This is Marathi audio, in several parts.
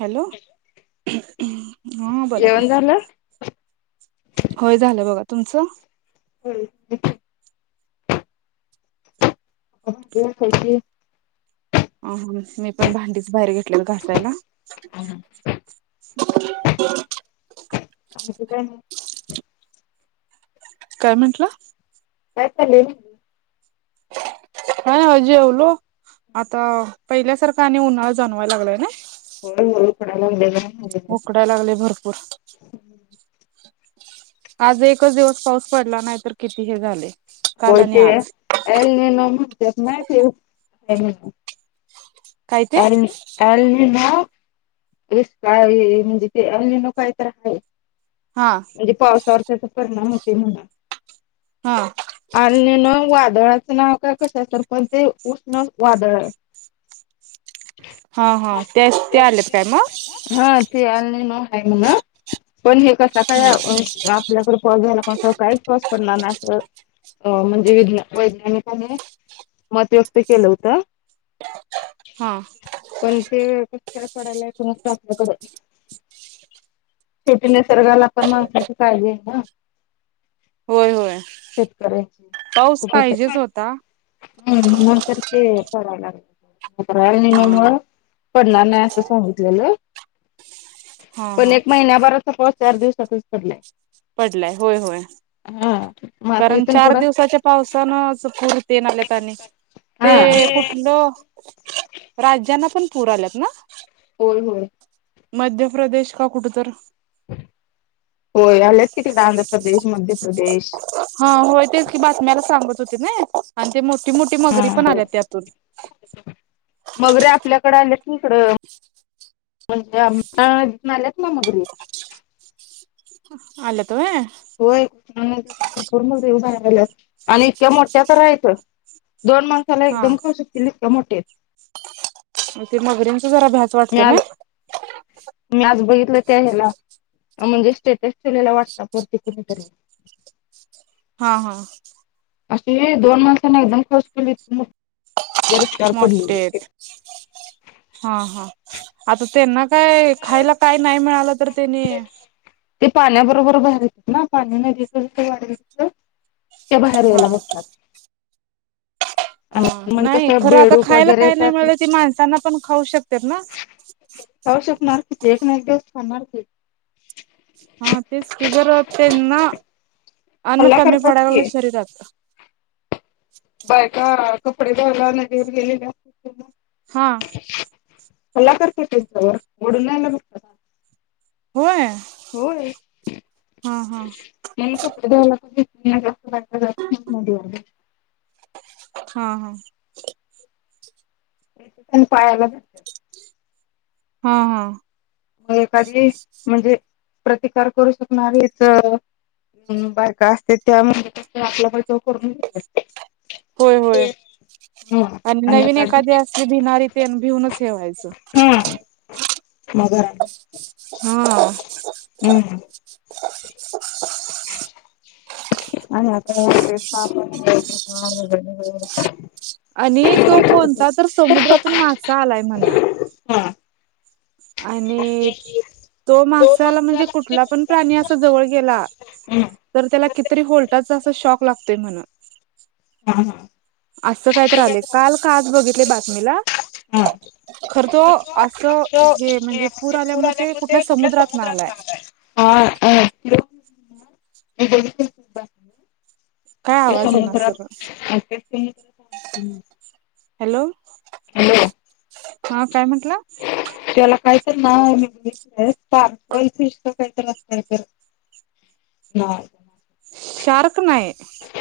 हॅलो हा बोला की जेवण झालं? होय झालं बगा तुमचं. हम्म देते. हो खाची आम्हीच मोठ्या भांडीच बाहेर घेत केलं कासर हाय ना? आणखी काय मग? काय म्हंटला? काय खालेली हा ओ जेवलो. आता पहिल्यासारखा आणि उन्हाळा जाणवायला लागलाय ना? हळू हळू पडाय लागलंय जरा. उकडाय लागले भरपूर आज एकच दिवस पाऊस पडला नाही तर किती हे झाले. काल होय आणि ते आज एल निनो म्हणत्यात नाय ते, हेम काय ते आणि मी. एल निनो इस साल है, म्हणजे ते एल निनो काय तर आहे. हा म्हणजे पावसावर त्याचा परिणाम होते म्हण. हा एल निनो वादळाचं नाव काय कशाच तर पण ते उष्ण वादळ हाय. हा हा ते त्या आलेत त्याना हा, ते आले नाही म्हणा, पण हे का सकाळ. [unintelligible] कायच पाऊस पडणार नाही असं. अ म्हणजे, विज्ञान -वैज्ञानिकाने मत व्यक्त केलं होतं. हा. पण ते [unintelligible] पडायला [unintelligible] आपल्याकड शेवटी निसर्गाला पण माणसाची काळजी आहे ना. होय होय शेतकऱ्यांची. पाऊस पाहिजेच होता. हम्, म्हणून तर ते करायला लागलेत हा [unintelligible] पडणार नाही अस सांगितलेलं, हा पण हा एक महिन्याभर तर पाऊस चार दिवसांतच पडलाय‌. पडलाय होय होय. मग आता कारण इथून चार पुढं दिवसाच्या पावसानं [unintelligible] तेन आल्यात आणि हा ते कुठलं, राज्यांना पण पूर आल्यात ना. होय होय. मध्य प्रदेश का कुठं तर. होय. आलेत कि, तिकड आंध्र प्रदेश मध्य प्रदेश. हा, होय तेच की बातम्याला सांगत होती नी, आणि ते मोठी मोठी मगरी पण आल्या त्यातून. मगरी आपल्याकडं आलेत की इकडं. म्हणजे, आमच्या आल्यात ना मगरी. आलेत व्हयं. होय, कृष्णा नदी भरपूर [unintelligible] आणि इतक्या मोठ्या तर हायत. दोन माणसाला हा एकदम खाऊ शकतील. इतक मोठेेत. ते मगरीनची जरा भ्याच. मी वाटते ना आज, मी आज बघितलं त्या हेला‌. म्हणजे स्टेटस ठेवलेला वाटतं वरती कुणीतरी. हा हा. असली दोन माणसांना एकदम क्स केली मग. मोठेत आहेत, हा.. हा. आता ते ना. काय खायला काही नाही मिळालं तर तेनी. ते पाण्याबरोबर बाहेर येतात ना, पाणी नदीच जसं वाढल तसं ते बाहेर यायला हा बघतात. ह, आणि म्हणजे नाही कसं खरं आता बेडूक खायला वगैरे काही नाही त्यात मिळलं ती, माणसांना पण खाऊ शकतात ना. तवा शिकणार की ते, एक ना एक दिवस खाणार की. हा तेच की जर त्यांना, अन्न हल्ला कमी करतात पडाल की शरीरात. बायका कपडे धुवायला नदीवर गेले ना हा. [unintelligible] ओडून नाहीला बघतात. होय. होय. हा हा [unintelligible] हा हा. [unintelligible] हां हां. एखादी म्हणजे, प्रतिकार करू शकणारी हेचं. हम, बायका असत्याता म्हणून आपल्या त करून घेत्यात. होय होय, आणि नवीन एखादी अस भिणारी तेन भिऊनच हे व्हायचं. हम्म [unintelligible] हां. हम्म [inaudible] [unintelligible] आणि तो कोणता तरी समुद्रातून मासा आलाय म्हण हा. आणि. तो मासाला म्हणजे कुठला पण प्राणी असा जवळ गेला. हा तर त्याला कितीरी व्होल्टाचा अस शॉक लागतोय म्हण ह, ह असं काय तर आलेय काल का आज बघितले बातमीला. हा. खर तो असं हे म्हणजे पूर आल्यामुळे ते कुठल्या समुद्रात ना आलाय. [inaudible] काय आवाज येईना सरळ [unintelligible] हॅलो हॅलो हा काय म्हंटला. त्याला काय. [unintelligible] नाय. शार्क नाय.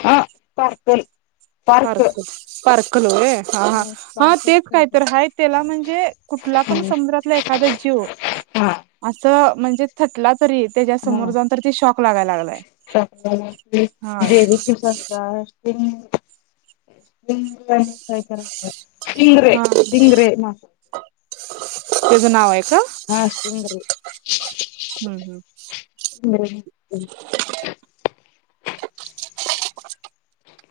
हा पार्सल. पारकल स्पर्कल व्हाय. हा हा हा स्पार्क तेच असं काय तर हा त्याला म्हणजे कुठला पण काहीतरी समुद्रातला ऐक एखादा जीव हा असं म्हणजे थटला तरी. त्याच्या समोर हा जाऊन तर ती शॉक लागायला लागलाय ह जेली फिश [inaudible] [inaudible] कायतर इनद् इनद् हैना. त्याच नाव आहे का? हा समुद्रहे. हम्म हम्म. हम् [unintelligible]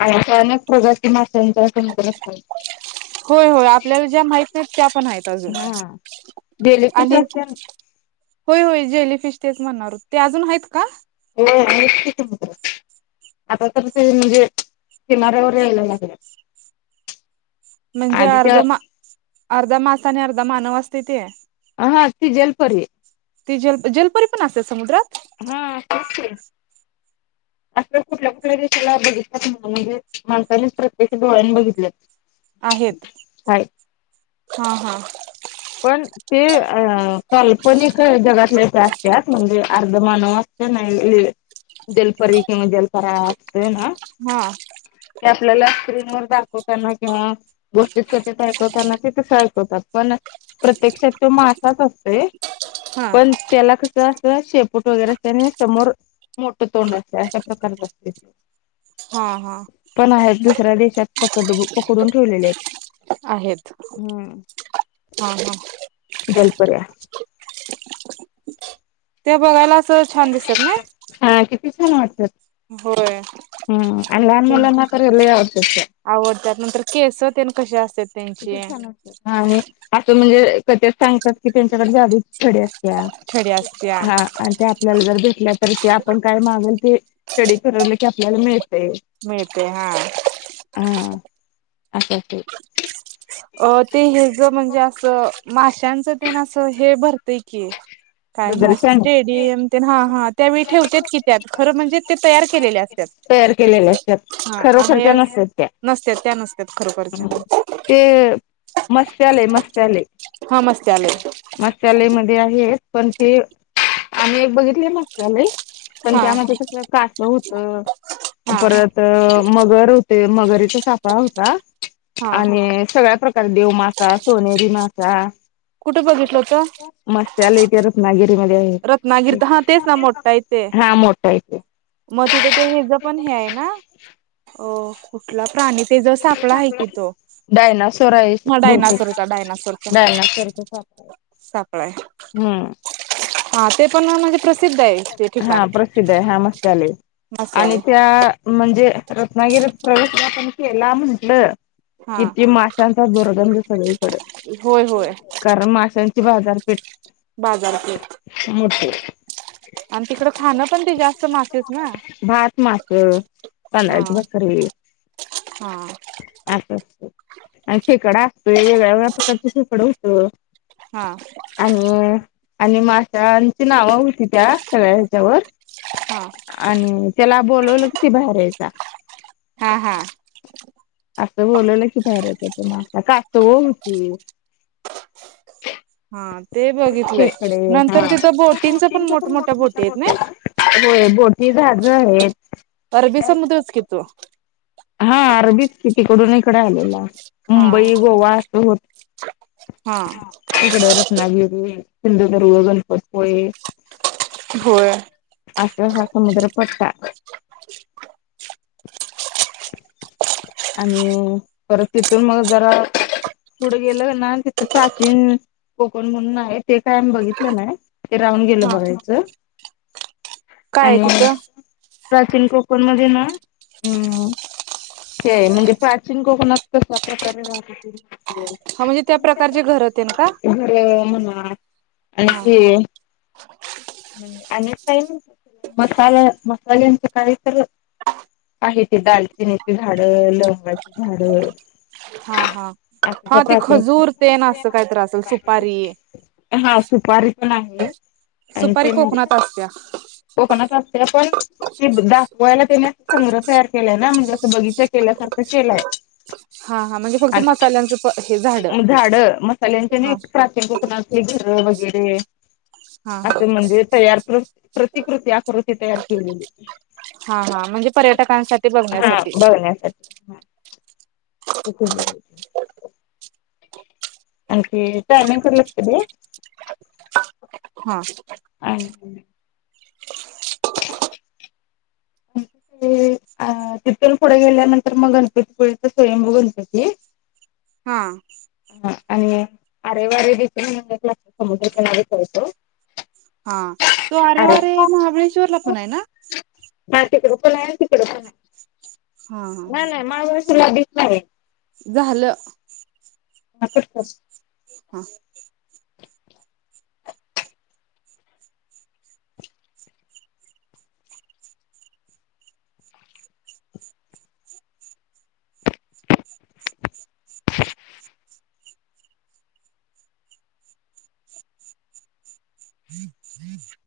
अचानक [unintelligible] प्रगती माशांचा समुद्र अस. होय होय आपल्याला ज्या माहित नाही त्या पण आहेत अजून हा जेलीफिश आणि. असत्या होय होय जेलीफिश तेच म्हणणार हो ते अजून आहेत का. [inaudible] आता तर ते म्हणजे किनाऱ्यावर यायला लागले. म्हणजे अर्ध मा अर्धा मासा आणि अर्धा मानव असते ते आ हा ती जलपरी. ती जल जलपुरी पण असत्या समुद्रात. हा [unintelligible] असं कुठल्या कुठल्या विषाला बघितल्यात नाही म्हणजे माणसानेच प्रत्यक्ष डोळ्यांनी बघितल्यात. आहेत आहेत. हा हा. पण. ते अ काल्पनिक जगातलेच असत्यात म्हणजे अर्ध मानव असतेय नाही. जलपरी किंवा जलपरा असतेय ना. हा ते आपल्याला स्क्रीन वर दाखवताना किंवा गोष्टीत कस ते ऐकवतना ते तस ऐकवतात पण. प्रत्यक्षात तो मासाच असतोय हा पण. त्याला कसं असं शेपूट वगैरे असं आणि समोर. मोठं तोंड असतय अशा प्रकारच असतय. हा हा. पण आहेत दुसऱ्या देशात पकड पकडून ठेवलेले आहेत आहेत हम्म. हा हा. जलपऱ्या. ते बघायला असं, छान दिसत्यात नी. हा किती छान वाटत्यात होय हां, आणि लहान ते मुलांना तर लै आवडत्यात त्या. आवडतात, नंतर केस तेन कसे असतात. किती त्यांची छान असतात, ह आणि असं म्हणजे, क ते सांगतात की त्यांच्याकडे जादूची छडी हाय. त्या छडी असत्या हां. आणि त्या आपल्याला जर भेटल्या तर, ते आपण काय मागेल ते, स्टडी करवलं की आपल्याला मिळते. मिळते हा. हा, अस ते. अ ते, हे ज म्हणजे, असं माश्यांचं ते ना असं, हे भरतंय की. काय वगैरे म्हणत सांग स्टेडियम ते हा, हा त्यावेळी ठेवण्यात की त्यात खरं म्हणजे ते तयार केलेले असत्यात. तयार केलेल्या असतात. हा आहे खरोखरच अस नसतात त्या, नसत्यात त्या, नसत्यात खरोखरच्या. ते मस्यालय मस्यालय. हा मस्त आलंय मसाले मध्ये आहे पण ते, आम्ही एक बघितले मसाले. पण हा त्यामध्ये कस कासव होतं. हा परत मगर होते. मगरीचा सापळा होता. हा आणि सगळ्या प्रका कलदेव मासा, सोनेची मासा कुठं बघितलं होतं मश्या लेत. रत्नागिरी मध्ये आहे. रत्नागिरीत हा तेच ना मोठा आहे ते हा मोठा आहे ते, मग तिथं ते हेजं, पण हे आहे ना हो. कुठला प्राणी तो, तेचा सापळा आहे की तो. डायनासोर आहे हा बहुतेक, डायनासोरचा डायनासोरचा डायनासोरचा सापळा. सापळा हाय. व्हय. हा, ते पण म्हणजे. प्रसिद्ध आहे ते हा ठिकाण प्रसिद्ध आहे हा मसाले, आणि मासेवाले त्या म्हणजे रत्नागिरीत प्रवेश आपण केला म्हंटलं. हा किती माशांचा दुर्गंध सगळीकड. होय होय कारण माशांचे बाजारपेठ बाजारपेठ मोठे ये. आणि तिकड खाणं पण, ते जास्त मासेच ना. भात मास [unintelligible] हां... अस असतंय आणि खेकडा असतोय, वेगवेगळ्या प्रकारचे खेकडं होत. हा... आणि, आणि माशांची नाव होती. त्या सगळ्या हेच्यावर. हा... आणि त्याला बोलवलं कि, ते बाहेर यायचा. हा हा. अस बोलवलं की, बाहेर येतात मास कासवं होती. हा ते बघितलंय खेकडे नंतर हां, तिथं बोटींच पण मोठमोठ्या बोटी मोठमठ्याट आहेत होत्या ना. होय, बोटी जाझ आहेत. अरबी समुद्रच की तो. हां, अरबीच. तिकडून इकडे आलेला, हा मुंबई गोवा असं होत. हा तिकडे रत्नागिरी, सिंधुदुर्ग, गणपतीपुळे. होय. अस हा समुद्र पट्टा. आणि परत, तिथून मग जरा. पुढं गेलं ना तिथं प्राचीन कोकण म्हणून आ. हे ते काय आम्ही बघितलं नाही, ते राहून गेलं हा बघायचं. काय आहे तिथं [unintelligible] प्राचीन कोकण मध्ये ना हम्म. ते म्हणजे प्राचीन कोकणात कशा प्रकारे राहते होते. हा म्हणजे त्या प्रकारचे घर तेन का [inaudible] [inaudible] घरं म्हणा हा आणखी अनेक काही नाही मसाला मसाल्यांचं काही तर आहे ते दालचिनीचे झाडं, लवंगाची झाडं हा हा असं हा त्या ते प्राचीन खजूर ते ना अस काहीतरं असेल सुपारी. हा सुपारी पण आहे आणि सुपारी ते म्ह कोकणात असत्या. कोकणात असते पण ते दाखवायला त्याने संग्रह तयार केलाय ना म जसं बगीचा केल्यासारखं केलाय. हा हा म्हणजे फक्त मसाल्यांचं हे झाड [unintelligible] झाडं मसाल्यांचे नाय हा प्राचीन कोकना ते घरं वेगैरे हा हा असं म्हणजे तयार प्र प्रतिकृती आकृती तयार केलेली. हा हा म्हणजे पर्यटकांसा हा बघण्यासाठी हा उगडलेले आणखी टायमिंग वर लक्ष्य दे. हा. आहे हम्म ते अ तिथून पुढं गेल्यानंतर मग गणपतीपुळेचा स्वयंभू गणपती हा. हा आणि आरे वारे देखील [unintelligible] समुद्र किनारे पळतो. हा तो आरे वारे महाबळेश्वरला पण आहे ना. माझ तिकड पण आहे तिकड पण आहे हा हा ना नाही महाबळेश्वरला बीच नाही. झालं [unintelligible] हा. [inaudible] [unintelligible] हम्म हम्म